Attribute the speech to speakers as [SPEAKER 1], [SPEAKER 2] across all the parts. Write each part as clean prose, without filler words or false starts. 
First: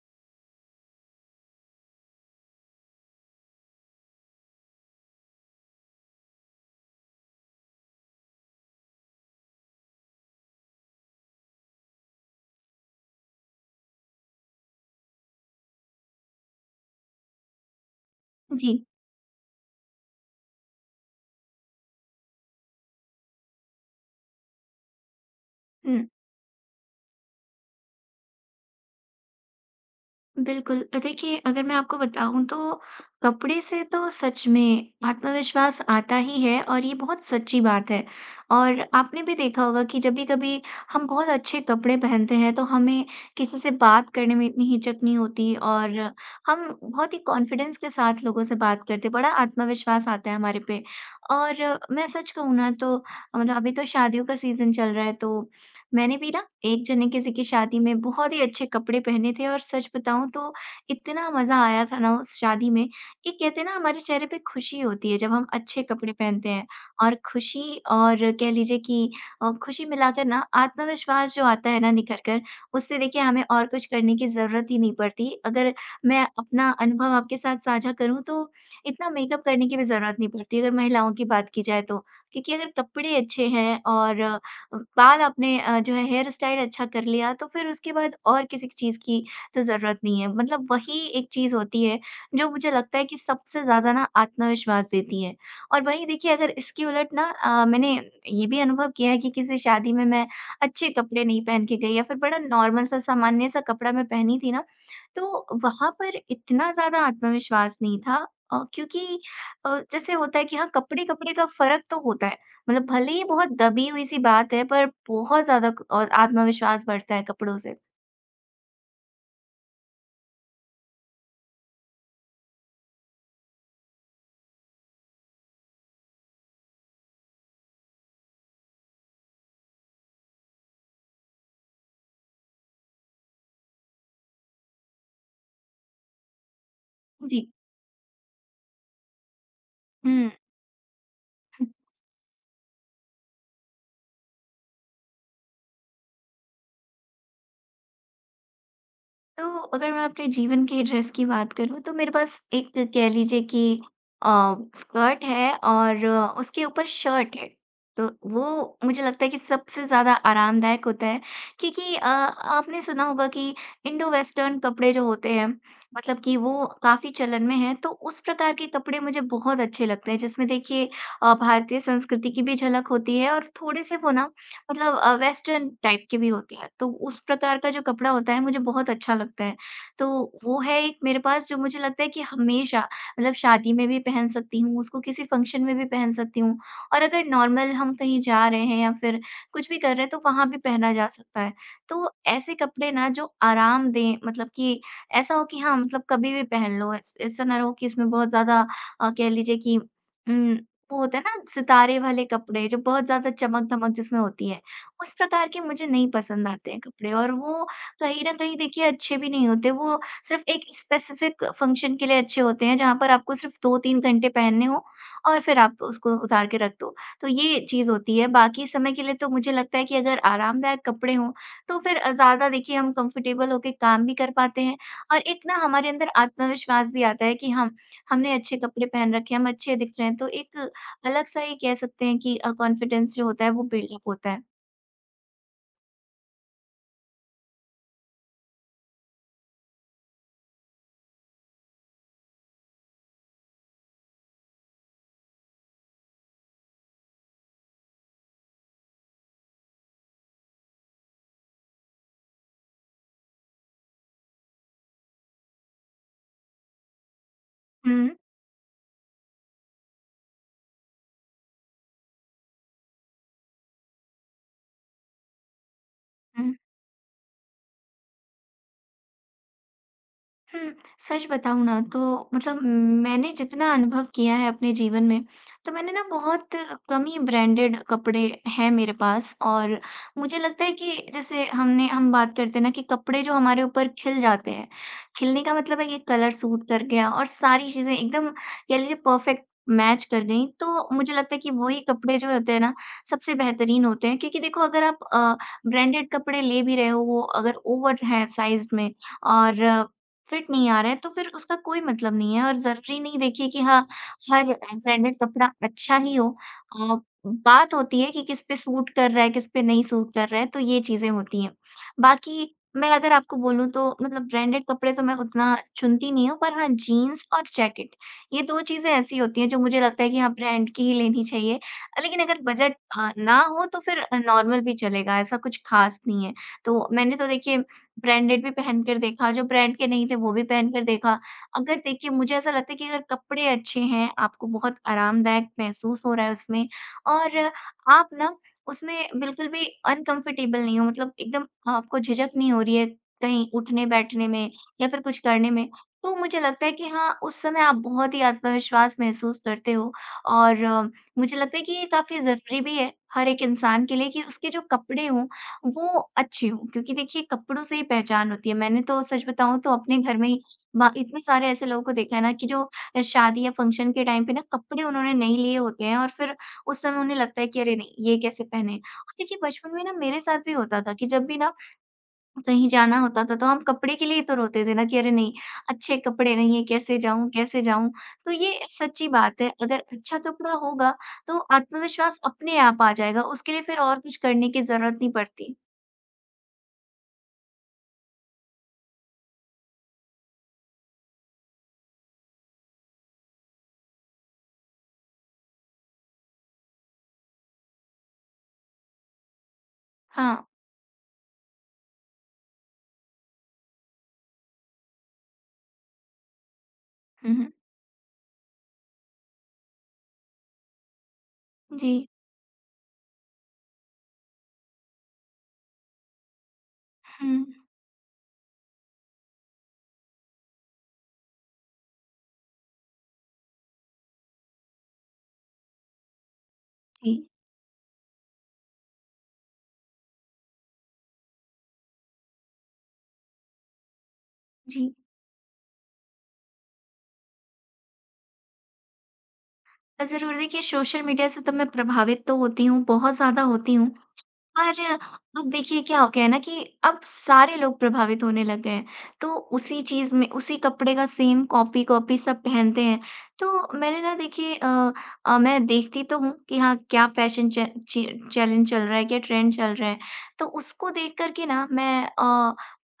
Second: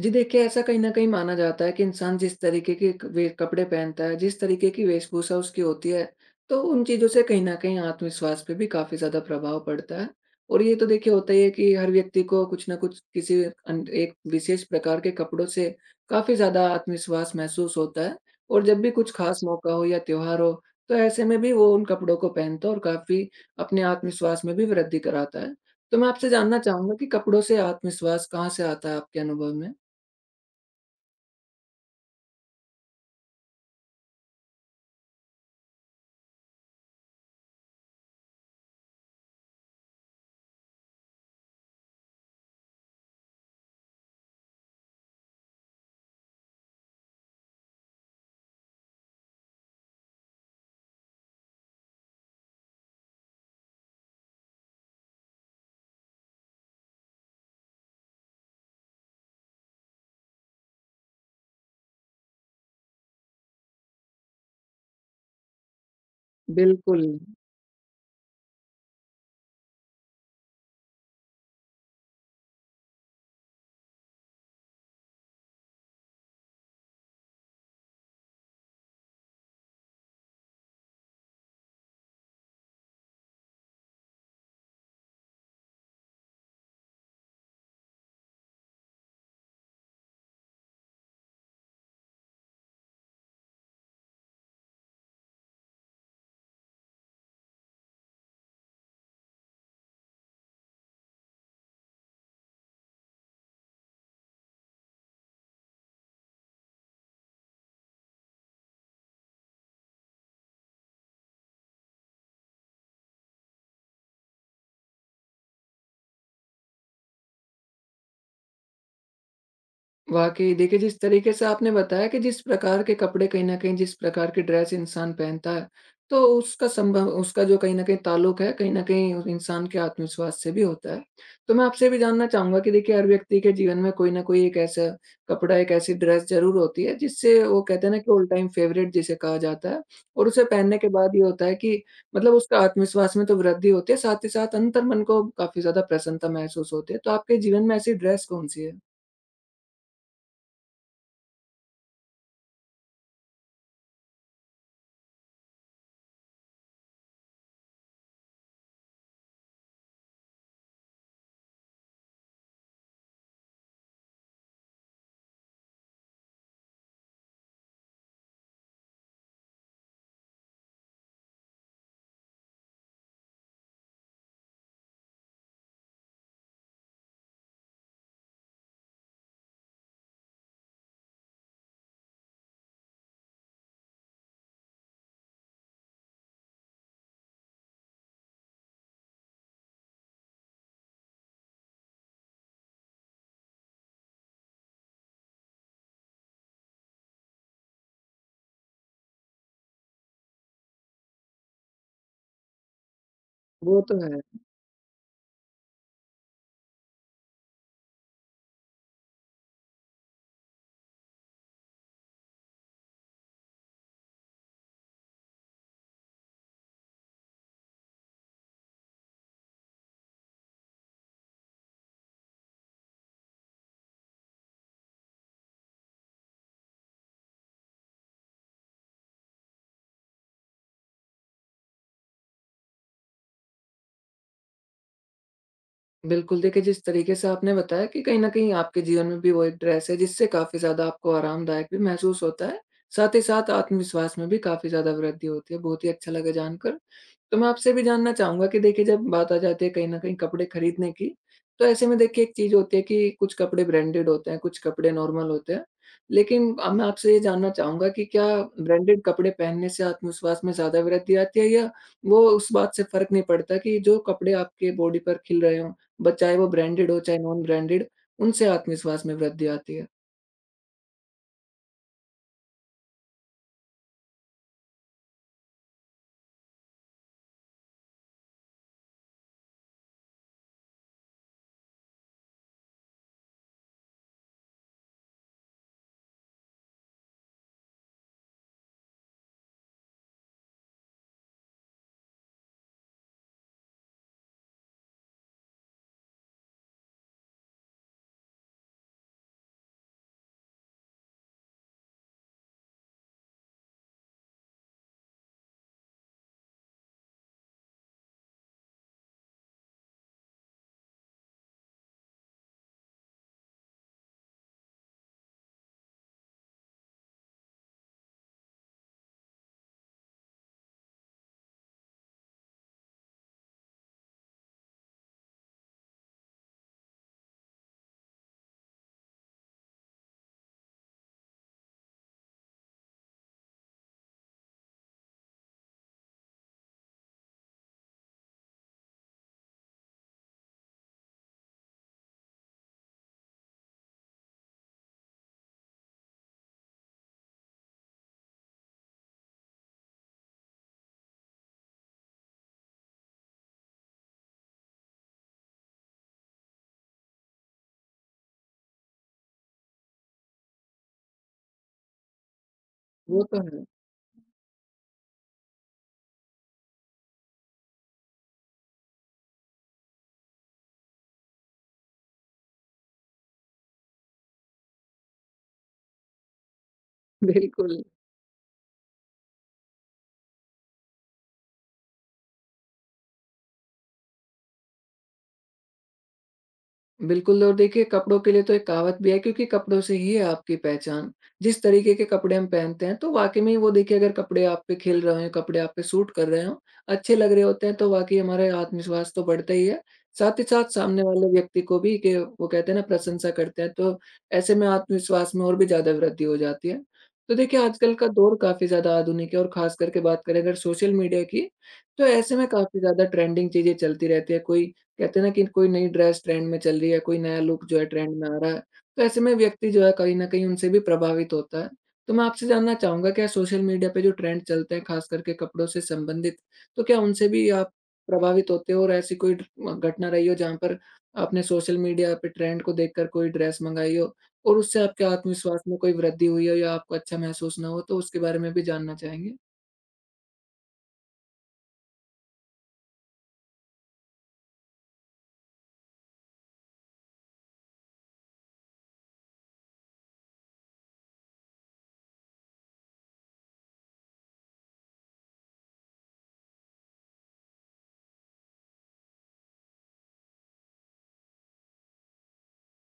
[SPEAKER 1] जी देखिए, ऐसा कहीं न कहीं माना जाता है कि इंसान जिस तरीके के क वे कपड़े पहनता है, जिस तरीके की वेशभूषा उसकी होती है, तो उन चीज़ों से कहीं न कहीं आत्मविश्वास पे भी काफ़ी ज़्यादा प्रभाव पड़ता है। और ये तो देखिए होता ही है कि हर व्यक्ति को कुछ न कुछ किसी अन एक विशेष प्रकार के कपड़ों से काफ़ी ज़्यादा आत्मविश्वास महसूस होता है। और
[SPEAKER 2] जी।
[SPEAKER 1] जब भी कुछ खास मौका हो या त्योहार हो, तो ऐसे में भी वो उन कपड़ों को पहनता है और काफ़ी अपने आत्मविश्वास में भी वृद्धि कराता है। तो
[SPEAKER 2] हुँ,
[SPEAKER 1] मैं आपसे जानना चाहूँगा कि कपड़ों से आत्मविश्वास कहाँ से आता है आपके अनुभव में?
[SPEAKER 2] बिल्कुल। देखिए, अगर मैं आपको बताऊँ तो कपड़े से तो सच में आत्मविश्वास आता ही है और ये बहुत सच्ची बात है। और आपने भी देखा होगा कि जब भी कभी हम बहुत अच्छे कपड़े पहनते हैं तो हमें किसी से बात करने में इतनी हिचक नहीं होती, और हम बहुत ही कॉन्फिडेंस के साथ लोगों से बात करते हैं, बड़ा आत्मविश्वास आता है हमारे पे। और मैं सच कहूँ ना तो मतलब अभी तो शादियों का सीज़न चल रहा है, तो मैंने भी ना एक जने किसी की शादी में बहुत ही अच्छे कपड़े पहने थे, और सच बताऊँ तो इतना मज़ा आया था ना उस शादी में। ये कहते हैं ना, हमारे चेहरे पे खुशी होती है जब हम अच्छे कपड़े पहनते हैं,
[SPEAKER 1] बिल्कुल,
[SPEAKER 2] और खुशी और कह लीजिए कि खुशी मिलाकर ना आत्मविश्वास जो आता है ना निखर कर, उससे देखिए हमें और कुछ करने की ज़रूरत ही नहीं पड़ती। अगर मैं अपना अनुभव आपके साथ साझा करूँ तो इतना मेकअप करने की भी ज़रूरत नहीं पड़ती अगर महिलाओं की बात की जाए तो, क्योंकि अगर कपड़े अच्छे हैं और बाल आपने जो है हेयर स्टाइल अच्छा कर लिया तो फिर उसके बाद और किसी चीज़ की तो ज़रूरत नहीं है। मतलब वही एक चीज़ होती है जो मुझे लगता है कि सबसे ज़्यादा ना आत्मविश्वास देती है। और वहीं देखिए, अगर इसके उलट ना मैंने ये भी अनुभव किया है कि किसी शादी में मैं अच्छे कपड़े नहीं पहन के गई या फिर बड़ा नॉर्मल सा सामान्य सा कपड़ा मैं पहनी थी ना, तो वहाँ पर इतना ज़्यादा आत्मविश्वास नहीं था, क्योंकि जैसे होता है कि हाँ, कपड़े-कपड़े का फ़र्क तो होता है। मतलब भले ही बहुत दबी हुई-सी बात है, पर बहुत ज़्यादा क और आत्मविश्वास बढ़ता है कपड़ों से।
[SPEAKER 1] वाक़ई देखिए जिस तरीके से आपने बताया कि जिस प्रकार के कपड़े कहीं न कहीं जिस प्रकार की ड्रेस इंसान पहनता है, तो उसका संभव उसका जो कहीं न कहीं ताल्लुक है, कहीं न कहीं उस इंसान के आत्मविश्वास से भी होता है। तो मैं आपसे भी जानना चाहूँगा कि देखिए हर व्यक्ति के जीवन में कोई न कोई एक ऐसा कपड़ा, एक ऐसी ड्रेस ज़रूर होती है, जिससे
[SPEAKER 2] जी।
[SPEAKER 1] वो कहते हैं ना कि ऑल टाइम फेवरेट जिसे कहा जाता है। और
[SPEAKER 2] हुँ।
[SPEAKER 1] उसे पहनने के बाद ये होता है कि मतलब उसका आत्मविश्वास में तो वृद्धि होती है, साथ ही साथ अंतर्मन को काफ़ी ज़्यादा प्रसन्नता महसूस होती है। तो आपके जीवन में ऐसी ड्रेस कौन-सी है?
[SPEAKER 2] तो अगर मैं अपने जीवन के ड्रेस की बात करूँ तो मेरे पास एक कह लीजिए कि अ, स्कर्ट है और उसके ऊपर शर्ट है। तो वो मुझे लगता है कि सबसे ज़्यादा आरामदायक होता है, क्योंकि आपने सुना होगा कि इंडो वेस्टर्न कपड़े जो होते हैं मतलब कि वो काफ़ी चलन में हैं। तो उस प्रकार के कपड़े मुझे बहुत अच्छे लगते हैं, जिसमें देखिए भारतीय संस्कृति की भी झलक होती है और थोड़े से वो ना मतलब वेस्टर्न टाइप के भी होते हैं, तो उस प्रकार का जो कपड़ा होता है मुझे बहुत अच्छा लगता है। तो वो है एक मेरे पास जो मुझे लगता है कि हमेशा मतलब शादी में भी पहन सकती हूँ, उसको किसी फंक्शन में भी पहन सकती हूँ, और अगर नॉर्मल हम कहीं जा रहे हैं या फिर कुछ भी कर रहे हैं तो वहाँ भी पहना जा सकता है। तो ऐसे कपड़े ना जो आराम दें, मतलब कि ऐसा हो कि हाँ, मतलब कभी भी पहन लो, ऐस ऐसा ना हो कि इसमें बहुत ज़्यादा कह लीजिए कि वो होता है ना सितारे वाले कपड़े जो बहुत ज़्यादा
[SPEAKER 1] वो
[SPEAKER 2] चमक-धमक
[SPEAKER 1] तो
[SPEAKER 2] जिसमें
[SPEAKER 1] है।
[SPEAKER 2] होती है। उस प्रकार के मुझे नहीं पसंद आते हैं कपड़े, और वो कहीं न कहीं देखिए अच्छे भी नहीं होते। वो सिर्फ़ एक स्पेसिफ़िक फ़ंक्शन के लिए अच्छे होते हैं जहाँ पर आपको सिर्फ़ 2-3 घंटे पहनने हों और फिर आप उसको उतार के रख दो। तो ये चीज़ होती है, बाकी समय के लिए तो मुझे लगता है कि अगर आरामदायक कपड़े हों, तो फिर ज़्यादा देखिए हम कंफ़र्टेबल होके काम भी कर पाते हैं, और एक ना हमारे अंदर आत्मविश्वास भी आता है कि हम हमने अच्छे कपड़े पहन रखे हैं, हम अच्छे दिख रहे हैं। तो एक अलग-सा ही कह सकते हैं कि कॉन्फिडेंस जो होता है वो बिल्डअप होता है।
[SPEAKER 1] बिल्कुल, देखिए जिस तरीके से आपने बताया कि कहीं न कहीं आपके जीवन में भी वो एक ड्रेस है, जिससे काफ़ी ज़्यादा आपको आरामदायक भी महसूस होता है, साथ ही साथ आत्मविश्वास में भी काफ़ी ज़्यादा वृद्धि होती है। बहुत ही अच्छा लगा जानकर। तो मैं आपसे भी जानना चाहूँगा कि देखिए जब बात आ जाती है कहीं न कहीं कपड़े खरीदने की, तो ऐसे में देखिए एक चीज़ होती है कि कुछ कपड़े ब्रांडेड होते हैं, कुछ कपड़े नॉर्मल होते हैं। लेकिन मैं आपसे ये जानना चाहूँगा कि
[SPEAKER 2] हुँ।
[SPEAKER 1] क्या ब्रांडेड कपड़े पहनने से आत्मविश्वास में ज़्यादा वृद्धि आती है, या वो उस बात से फ़र्क नहीं पड़ता कि जो कपड़े आपके बॉडी पर खिल रहे हों, ब चाहे वो
[SPEAKER 2] हुँ,
[SPEAKER 1] ब्रांडेड हो, चाहे नॉन ब्रांडेड, उनसे आत्मविश्वास में वृद्धि आती है?
[SPEAKER 2] हुँ, सच बताऊँ ना तो मतलब मैंने जितना अनुभव किया है अपने जीवन में, तो मैंने ना बहुत कम ही ब्रांडेड कपड़े हैं मेरे पास। और मुझे लगता है कि जैसे हमने हम बात करते हैं ना कि कपड़े जो हमारे ऊपर खिल जाते हैं, खिलने का मतलब है ये कलर सूट कर गया और सारी चीज़ें एकदम कह लीजिए परफेक्ट मैच कर गईं, तो मुझे लगता है कि वही कपड़े जो होते हैं ना, सबसे बेहतरीन होते हैं। क्योंकि देखो, अगर आप ब्रांडेड कपड़े ले भी रहे हो, वो अगर ओवर हैं साइज़ में और फिट नहीं आ रहा है, तो फिर उसका कोई मतलब नहीं है, और ज़रूरी नहीं देखिए कि हाँ, हर ब्रांडेड कपड़ा अच्छा ही हो। अ, बात होती है कि किस पे सूट कर रहा है, किस पे नहीं सूट कर रहा है, तो ये चीज़ें होती हैं। बाकी मैं अगर आपको बोलूँ तो मतलब ब्रांडेड कपड़े तो मैं उतना चुनती नहीं हूँ, पर हाँ, जीन्स और जैकेट ये 2 चीज़ें ऐसी होती हैं जो मुझे लगता है कि हाँ, ब्रांड की ही लेनी चाहिए। लेकिन अगर बजट ना हो तो फिर नॉर्मल भी चलेगा, ऐसा कुछ ख़ास नहीं है। तो मैंने तो देखिए ब्रांडेड भी पहन कर देखा, जो ब्रांड के नहीं थे वो भी पहन कर देखा। अगर देखिए मुझे ऐसा लगता है कि अगर कपड़े अच्छे हैं, आपको बहुत आरामदायक महसूस हो रहा है उसमें, और आप ना उसमें बिल्कुल भी अनकम्फर्टेबल नहीं हो, मतलब एकदम आपको झिझक नहीं हो रही है कहीं उठने-बैठने में या फिर कुछ करने में, तो मुझे लगता है कि हाँ, उस समय आप बहुत ही आत्मविश्वास महसूस करते हो। और मुझे लगता है कि ये काफ़ी ज़रूरी भी है हर एक इंसान के लिए कि उसके जो कपड़े हों वो अच्छे हों, क्योंकि देखिए कपड़ों से ही पहचान होती है। मैंने तो सच बताऊँ तो अपने घर में ही बा इतने सारे ऐसे लोगों को देखा है ना कि जो
[SPEAKER 1] वो
[SPEAKER 2] शादी
[SPEAKER 1] तो
[SPEAKER 2] या
[SPEAKER 1] है।
[SPEAKER 2] फंक्शन के टाइम पे ना कपड़े उन्होंने नहीं लिए होते हैं, और फिर उस समय उन्हें लगता है कि अरे नहीं, ये कैसे पहने? और देखिए बचपन में ना मेरे साथ भी होता था कि जब भी ना कहीं जाना होता था तो हम कपड़े के लिए ही तो रोते थे ना कि अरे नहीं, अच्छे कपड़े नहीं है, कैसे जाऊँ, कैसे
[SPEAKER 1] बिल्कुल।
[SPEAKER 2] जाऊँ? तो ये सच्ची बात है, अगर अच्छा कपड़ा होगा तो आत्मविश्वास अपने आप आ जाएगा, उसके लिए फिर और कुछ करने की ज़रूरत नहीं पड़ती।
[SPEAKER 1] बिल्कुल, और देखिए कपड़ों के लिए तो एक कहावत भी है, क्योंकि कपड़ों से ही है आपकी पहचान। जिस तरीके के कपड़े हम पहनते हैं, तो वाक़ई में वो देखिए अगर कपड़े आप पे खिल रहे हों, कपड़े आप पे सूट कर रहे हों, अच्छे लग रहे होते हैं, तो वाक़ई हमारे आत्मविश्वास तो बढ़ता ही है।
[SPEAKER 2] हाँ।
[SPEAKER 1] साथ ही साथ सामने वाले व्यक्ति को भी कि वो कहते हैं ना प्रशंसा करते हैं, तो ऐसे में आत्मविश्वास में और भी ज़्यादा वृद्धि हो जाती है।
[SPEAKER 2] हुँ,
[SPEAKER 1] तो
[SPEAKER 2] हुँ।
[SPEAKER 1] देखिए आजकल का दौर काफ़ी ज़्यादा आधुनिक है, और ख़ास करके बात करें अगर सोशल मीडिया की,
[SPEAKER 2] जी।
[SPEAKER 1] तो ऐसे में काफ़ी ज़्यादा ट्रेंडिंग चीज़ें चलती रहती है। कोई कहते हैं ना कि कोई नई ड्रेस ट्रेंड में चल रही है, कोई
[SPEAKER 2] हुँ,
[SPEAKER 1] नया लुक जो है ट्रेंड में आ रहा है, तो ऐसे में व्यक्ति जो है कहीं न कहीं उनसे भी प्रभावित होता है। तो मैं आपसे जानना चाहूँगा, क्या सोशल मीडिया पे जो ट्रेंड चलते हैं, ख़ास करके कपड़ों से संबंधित, तो क्या
[SPEAKER 2] जी,
[SPEAKER 1] उनसे भी आप प्रभावित होते हो और ऐसी कोई ड घटना रही हो जहाँ पर आपने सोशल मीडिया पे ट्रेंड को देखकर कोई ड्रेस मँगाई हो और उससे
[SPEAKER 2] जी।
[SPEAKER 1] आपके आत्मविश्वास में कोई वृद्धि हुई हो, या आपको अच्छा महसूस ना हो, तो उसके बारे में भी जानना चाहेंगे?
[SPEAKER 2] ज़रूर देखिए, सोशल मीडिया से तो मैं प्रभावित तो होती हूँ, बहुत ज़्यादा होती हूँ। और अब देखिए क्या हो गया है ना कि अब सारे लोग प्रभावित होने लग गए हैं। तो उसी चीज़ में उसी कपड़े का सेम कॉपी कॉपी सब पहनते हैं। तो मैंने ना देखिए मैं देखती तो हूँ कि हाँ, क्या फैशन च ची चैलेंज चल रहा है, क्या ट्रेंड चल रहा है। तो उसको देख कर के ना मैं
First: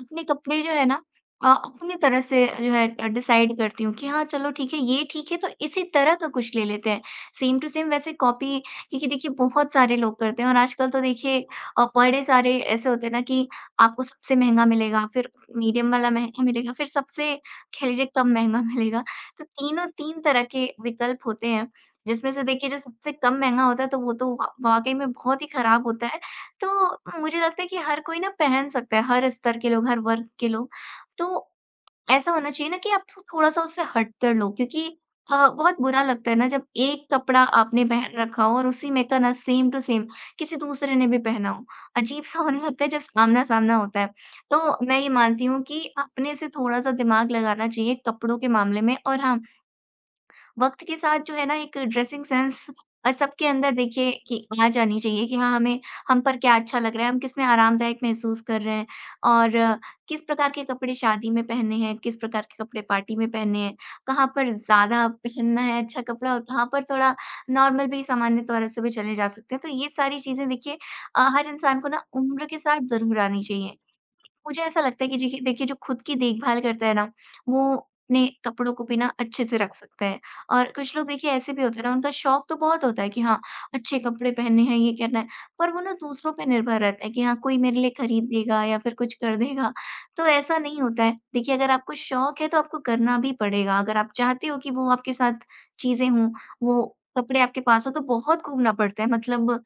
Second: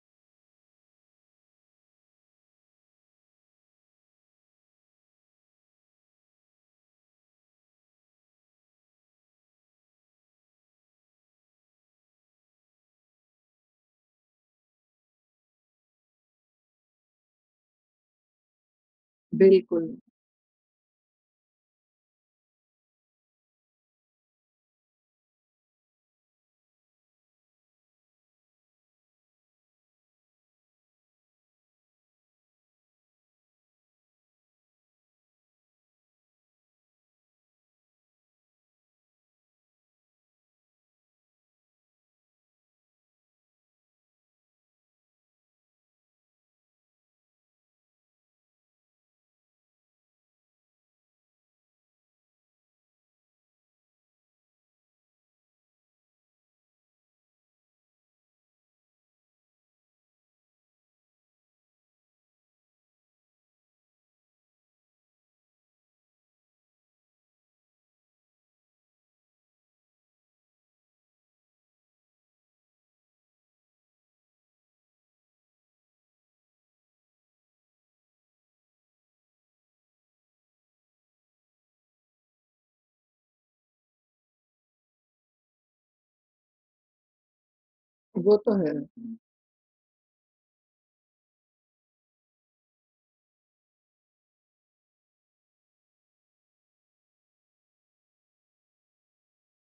[SPEAKER 2] अपने कपड़े जो है ना अपनी तरह से जो है डिसाइड करती हूँ कि हाँ, चलो ठीक है, ये ठीक है, तो इसी तरह का कुछ ले लेते हैं। सेम टू सेम वैसे कॉपी, क्योंकि देखिए बहुत सारे लोग करते हैं। और आजकल तो देखिए बड़े सारे ऐसे होते हैं ना कि आपको सबसे महंगा मिलेगा, फिर मीडियम वाला महंगा मिलेगा, फिर सबसे कह लीजिए कम महंगा मिलेगा। तो तीनों
[SPEAKER 1] बिल्कुल,
[SPEAKER 2] 3 तरह के विकल्प होते हैं, जिसमें से देखिए जो सबसे कम महंगा होता है तो वो तो वा वाक़ई में बहुत ही ख़राब होता है। तो मुझे लगता है कि हर कोई ना पहन सकता है, हर स्तर के लोग, हर वर्ग के लोग। तो ऐसा होना चाहिए ना कि आप थो थोड़ा-सा उससे हट कर लो, क्योंकि बहुत बुरा लगता है ना जब एक कपड़ा आपने पहन रखा हो और उसी में का ना सेम टू सेम किसी दूसरे ने भी पहना हो। अजीब-सा होने लगता है जब आमना-सामना होता है। तो मैं ये मानती हूँ कि अपने से थोड़ा-सा दिमाग लगाना चाहिए कपड़ों के मामले में, और हाँ, वक़्त के साथ जो है ना एक ड्रेसिंग सेंस सबके अंदर देखिए कि आ जानी चाहिए कि हाँ, हमें हम पर क्या अच्छा लग रहा है, हम किस में आरामदायक महसूस कर रहे हैं, और किस प्रकार के कपड़े शादी में पहनने हैं, किस प्रकार के कपड़े पार्टी में पहनने हैं, कहाँ पर ज़्यादा पहनना है अच्छा कपड़ा और कहाँ पर थोड़ा नॉर्मल भी सामान्य तौर से भी चले जा सकते हैं। तो ये सारी चीज़ें देखिए हर इंसान को ना उम्र के साथ ज़रूर आनी चाहिए। मुझे ऐसा लगता है कि जी देखिए, जो खुद की देखभाल करता है ना, वो अपने कपड़ों को भी ना अच्छे से रख सकता है। और कुछ लोग देखिए ऐसे भी होते हैं ना, उनका शौक तो बहुत होता है कि हाँ, अच्छे कपड़े पहनने हैं, ये करना है, पर वो ना दूसरों पे निर्भर रहता है कि हाँ, कोई मेरे लिए खरीद
[SPEAKER 1] वो तो
[SPEAKER 2] देगा
[SPEAKER 1] है।
[SPEAKER 2] या फिर कुछ कर देगा। तो ऐसा नहीं होता है। देखिए, अगर आपको शौक है तो आपको करना भी पड़ेगा। अगर आप चाहते हो कि वो आपके साथ चीज़ें हों, वो कपड़े आपके पास हों तो बहुत घूमना पड़ता है। मतलब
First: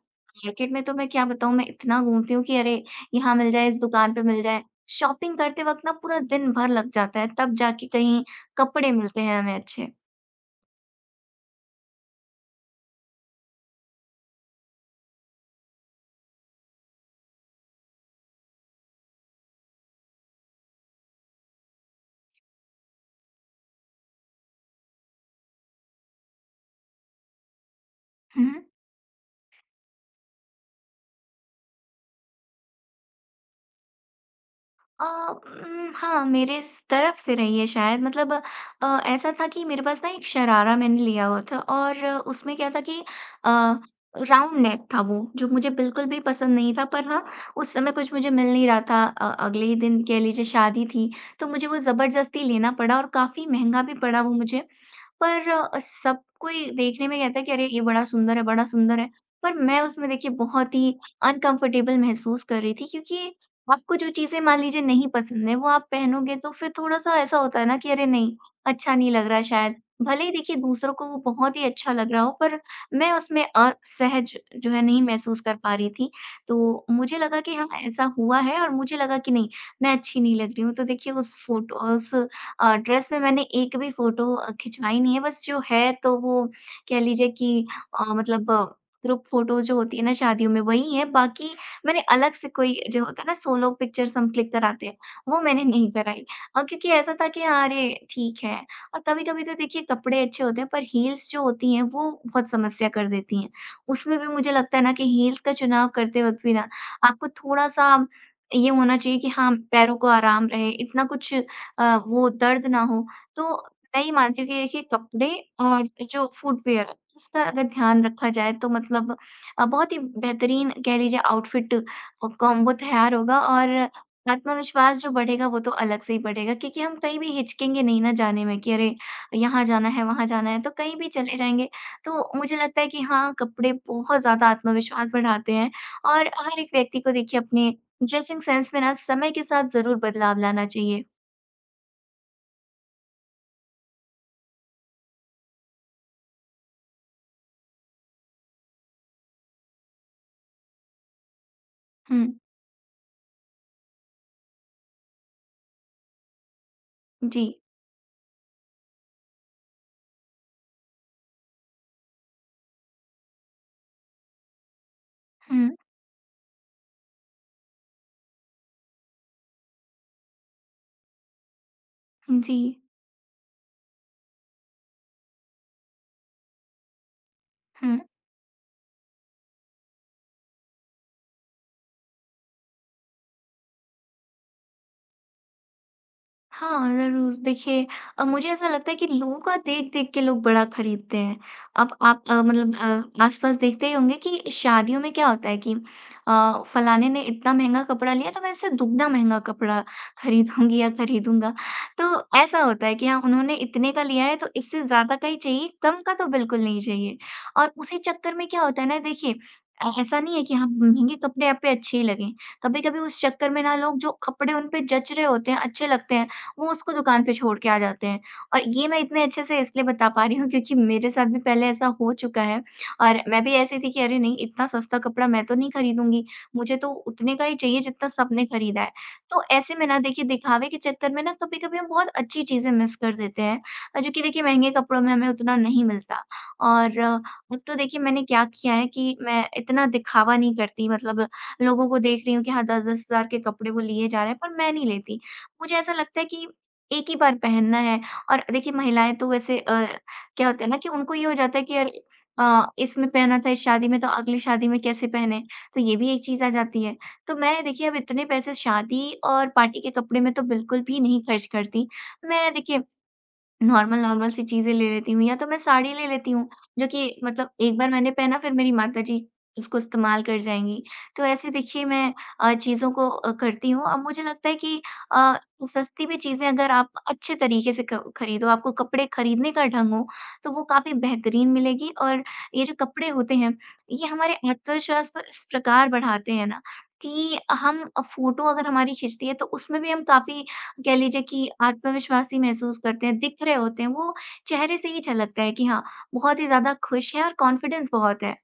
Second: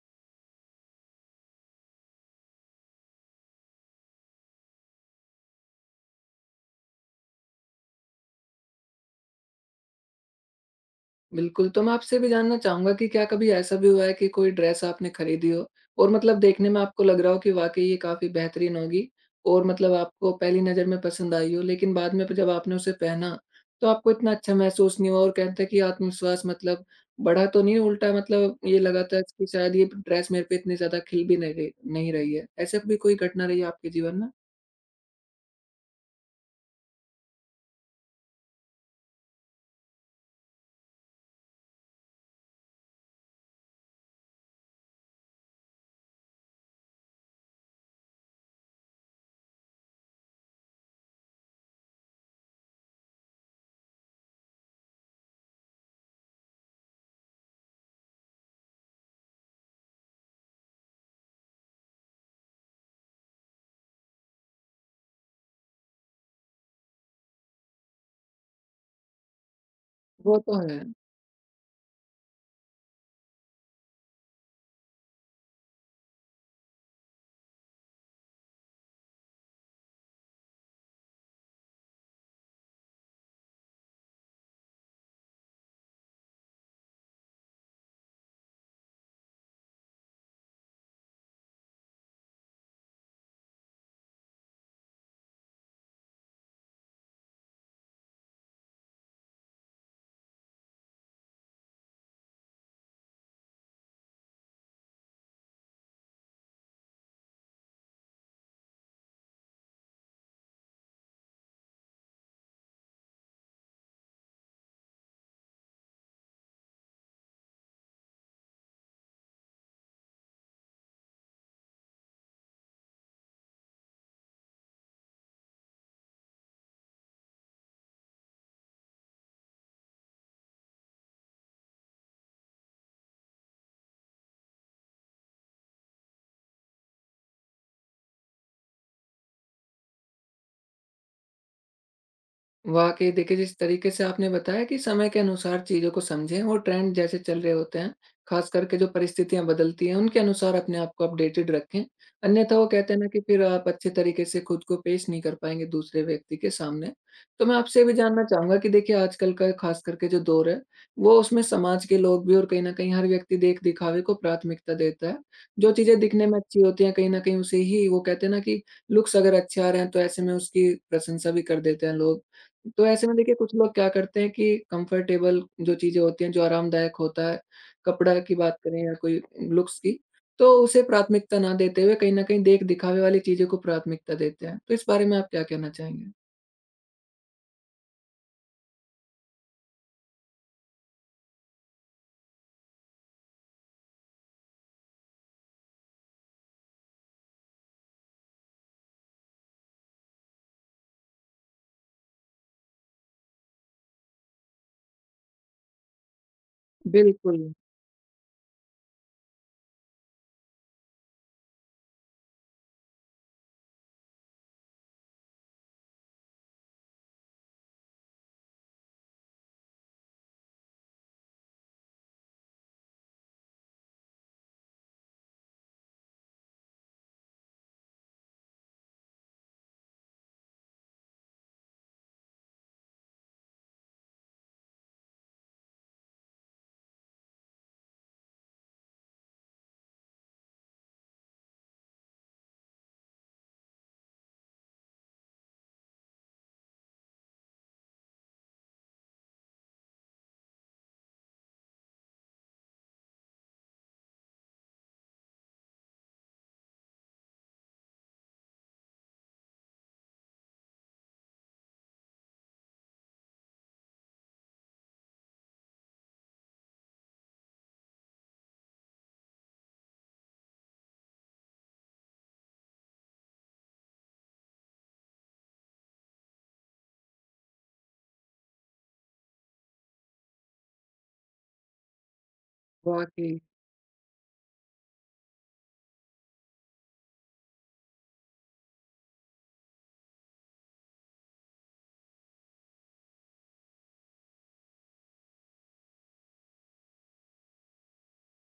[SPEAKER 2] मार्केट में तो मैं क्या बताऊँ, मैं इतना घूमती हूँ कि अरे! यहाँ मिल जाए, इस दुकान पे मिल जाए। शॉपिंग करते वक़्त ना पूरा दिन भर लग जाता है, तब जाके कहीं कपड़े मिलते हैं हमें अच्छे।
[SPEAKER 1] बिल्कुल, तो मैं आपसे भी जानना चाहूँगा कि क्या कभी ऐसा भी हुआ है कि कोई ड्रेस आपने खरीदी हो और मतलब देखने में आपको लग रहा हो कि वाक़ई ये काफ़ी बेहतरीन होगी, और मतलब आपको पहली नज़र में पसंद आई हो, लेकिन बाद में जब आपने उसे पहना, तो आपको इतना अच्छा महसूस नहीं हुआ, और कहते हैं कि आत्मविश्वास मतलब बढ़ा तो नहीं, उल्टा
[SPEAKER 2] हुँ।
[SPEAKER 1] मतलब ये लगा था कि शायद ये ड्रेस मेरे पे इतनी ज़्यादा खिल भी नहीं रही है। ऐसा भी कोई घटना रही है आपके जीवन में?
[SPEAKER 2] हाँ, मेरे स तरफ से रही है शायद। मतलब ऐसा था कि मेरे पास ना एक शरारा मैंने लिया हुआ था और उसमें क्या था कि अ, राउंड नेक था वो, जो मुझे बिल्कुल भी पसंद नहीं था। पर हाँ, उस समय कुछ मुझे मिल नहीं रहा था। अगले ही दिन कह लीजिए शादी थी, तो मुझे वो ज़बरदस्ती लेना पड़ा और काफ़ी महँगा भी पड़ा वो मुझे। पर सब कोई देखने में कहता है कि अरे! ये बड़ा सुंदर है, बड़ा सुंदर है। पर मैं उसमें देखिए बहुत ही अनकम्फ़र्टेबल महसूस कर रही थी, क्योंकि आपको जो चीज़ें मान लीजिए नहीं पसंद है, वो आप पहनोगे तो फिर थोड़ा-सा ऐसा होता है ना कि अरे नहीं, अच्छा नहीं लग रहा है शायद। भले ही
[SPEAKER 1] वो
[SPEAKER 2] देखिए
[SPEAKER 1] तो है।
[SPEAKER 2] दूसरों को वो बहुत ही अच्छा लग रहा हो, पर मैं उसमें असहज जो है नहीं महसूस कर पा रही थी। तो मुझे लगा कि हाँ, ऐसा हुआ है और मुझे लगा कि नहीं, मैं अच्छी नहीं लग रही हूँ। तो देखिए उस फ़ोटो उस ड्रेस में मैंने एक भी फ़ोटो खिंचवाई नहीं है। बस जो है तो वो कह लीजिए कि मतलब ग्रुप फ़ोटो जो होती है ना शादियों में वही है, बाकी मैंने अलग से कोई जो होता है ना सोलो पिक्चर्स हम क्लिक कराते हैं, वो मैंने नहीं कराई। क्योंकि ऐसा था कि हाँ, अरे ठीक है। और कभी-कभी तो देखिए कपड़े अच्छे होते हैं, पर हील्स जो होती हैं वो बहुत समस्या कर देती हैं। उसमें भी मुझे लगता है ना कि हील्स का चुनाव करते वक़्त भी ना आपको थोड़ा-सा ये होना चाहिए कि हाँ, पैरों को आराम रहे, इतना कुछ वो दर्द ना हो। तो मैं ये मानती हूँ कि देखिए कपड़े और जो फुटवियर, इसका अगर ध्यान रखा जाए तो मतलब बहुत ही बेहतरीन कह लीजिए आउटफिट कॉम्बो तैयार होगा और आत्मविश्वास जो बढ़ेगा वो तो अलग से ही बढ़ेगा, क्योंकि हम कहीं भी हिचकेंगे नहीं ना जाने में कि अरे! यहाँ जाना है, वहाँ जाना है, तो कहीं भी चले जाएँगे। तो मुझे लगता है कि हाँ, कपड़े बहुत ज़्यादा आत्मविश्वास बढ़ाते हैं और हर एक व्यक्ति को देखिए अपने ड्रेसिंग सेंस में ना समय के साथ ज़रूर बदलाव लाना चाहिए।
[SPEAKER 1] वाक़ई देखिए, जिस तरीके से आपने बताया कि समय के अनुसार चीज़ों को समझें, और ट्रेंड जैसे चल रहे होते हैं, ख़ास करके जो परिस्थितियाँ बदलती हैं, उनके अनुसार अपने आप को अपडेटेड रखें।
[SPEAKER 2] हुँ।
[SPEAKER 1] अन्यथा वो कहते हैं ना कि फिर आप अच्छे तरीके से खुद को पेश नहीं कर पाएँगे दूसरे व्यक्ति के सामने।
[SPEAKER 2] जी।
[SPEAKER 1] तो मैं आपसे ये भी जानना चाहूँगा कि देखिए आजकल का ख़ास करके जो दौर है, वो उसमें समाज के लोग भी और कहीं न कहीं हर व्यक्ति देख-दिखावे को प्राथमिकता देता है।
[SPEAKER 2] हुँ,
[SPEAKER 1] जो चीज़ें दिखने में अच्छी होती हैं, कहीं न कहीं उसे ही वो कहते हैं ना कि लुक्स अगर अच्छे आ रहे हैं, तो ऐसे में उसकी प्रशंसा भी कर देते हैं लोग।
[SPEAKER 2] जी।
[SPEAKER 1] तो ऐसे में देखिए कुछ लोग क्या करते हैं कि कंफर्टेबल जो चीज़ें होती हैं, जो आरामदायक होता है,
[SPEAKER 2] हुँ।
[SPEAKER 1] कपड़ा की बात करें या कोई लुक्स की, तो उसे प्राथमिकता ना देते हुए कहीं न कहीं देख-दिखावे वाली चीज़ों को प्राथमिकता देते हैं। तो इस बारे में आप क्या कहना चाहेंगे?
[SPEAKER 2] हाँ, ज़रूर। देखिए मुझे ऐसा लगता है कि लोगों का देख-देख के लोग बड़ा खरीदते हैं। अब आप मतलब आस-पास देखते ही होंगे कि शादियों में क्या होता है कि फलाने ने इतना महँगा कपड़ा लिया तो मैं इससे दुगना महँगा कपड़ा खरीदूँगी या खरीदूँगा। तो ऐसा होता है कि हाँ, उन्होंने इतने का लिया है तो इससे ज़्यादा का ही चाहिए, कम का तो बिल्कुल नहीं चाहिए।
[SPEAKER 1] बिल्कुल,
[SPEAKER 2] और उसी चक्कर में क्या होता है ना देखिए ऐसा नहीं है कि हाँ, महँगे कपड़े आप पे अच्छे ही लगें। कभी-कभी उस चक्कर में ना लोग जो कपड़े उन पे जच रहे होते हैं, अच्छे लगते हैं, वो उसको दुकान पे छोड़ के आ जाते हैं। और ये मैं इतने अच्छे से इसलिए बता पा रही हूँ, क्योंकि मेरे साथ भी पहले ऐसा हो चुका है और मैं भी ऐसी थी कि अरे नहीं, इतना सस्ता कपड़ा मैं तो नहीं खरीदूँगी, मुझे तो उतने का ही चाहिए जितना सबने खरीदा है। तो ऐसे में ना देखिए दिखावे के चक्कर में ना कभी-कभी हम बहुत अच्छी चीज़ें मिस कर देते हैं, जो कि देखिए महँगे कपड़ों में हमें उतना नहीं मिलता। और अब तो देखिए मैंने क्या किया है कि मैं इतना दिखावा नहीं करती। मतलब लोगों को देख रही हूँ कि हाँ, 10-10 हज़ार के कपड़े वो लिए जा रहे हैं, पर मैं नहीं लेती। मुझे ऐसा लगता है कि एक ही बार पहनना है। और देखिए महिलाएँ तो वैसे क्या होता है ना कि उनको ये हो जाता है कि यार इसमें पहना था इस शादी में, तो अगली शादी में कैसे पहने? तो ये भी एक चीज़ आ जाती है। तो मैं देखिए अब इतने पैसे शादी और पार्टी के कपड़े में तो बिल्कुल भी नहीं खर्च करती। मैं देखिए नॉर्मल-नॉर्मल सी चीज़ें ले लेती हूँ या तो मैं साड़ी ले लेती हूँ, जो कि मतलब एक बार मैंने पहना फिर मेरी माताजी उसको इस्तेमाल कर जाएँगी। तो ऐसे देखिए मैं चीज़ों को करती हूँ और मुझे लगता है कि अ, सस्ती भी चीज़ें अगर आप अच्छे तरीके से ख खरीदो, आपको कपड़े खरीदने का ढंग हो, तो वो काफ़ी बेहतरीन मिलेगी। और ये जो कपड़े होते
[SPEAKER 1] वाक़ई।
[SPEAKER 2] हैं, ये हमारे आत्मविश्वास को इस प्रकार बढ़ाते हैं ना कि हम फ़ोटो अगर हमारी खिंचती है तो उसमें भी हम काफ़ी कह लीजिए कि आत्मविश्वासी महसूस करते हैं, दिख रहे होते हैं, वो चेहरे से ही झलकता है कि हाँ, बहुत ही ज़्यादा खुश हैं और कॉन्फिडेंस बहुत है।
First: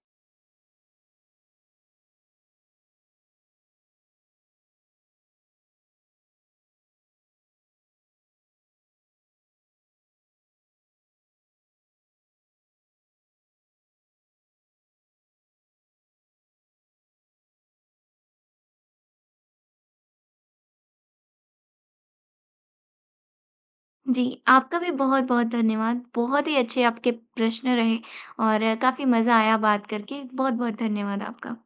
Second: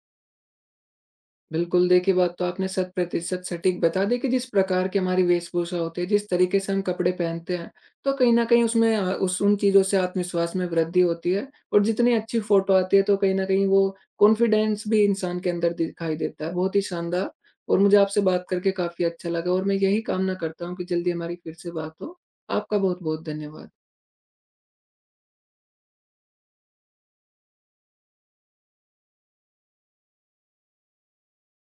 [SPEAKER 1] बिल्कुल, देखिए बात तो आपने शत प्रतिशत सटीक बता दी कि जिस प्रकार की हमारी वेशभूषा होती है, जिस तरीके से हम कपड़े पहनते हैं, तो कहीं न कहीं उसमें उस उन चीज़ों से आत्मविश्वास में वृद्धि होती है और जितनी अच्छी फ़ोटो आती है, तो कहीं न कहीं वो कॉन्फिडेंस भी इंसान के अंदर दिखाई देता है। बहुत ही शानदार, और मुझे आपसे बात करके काफ़ी अच्छा लगा, और मैं यही कामना करता हूँ कि जल्दी हमारी फिर से बात हो। आपका बहुत-बहुत धन्यवाद।
[SPEAKER 2] जी, आपका भी बहुत-बहुत धन्यवाद। बहुत ही अच्छे आपके प्रश्न रहे और काफ़ी मज़ा आया बात करके। बहुत-बहुत धन्यवाद आपका।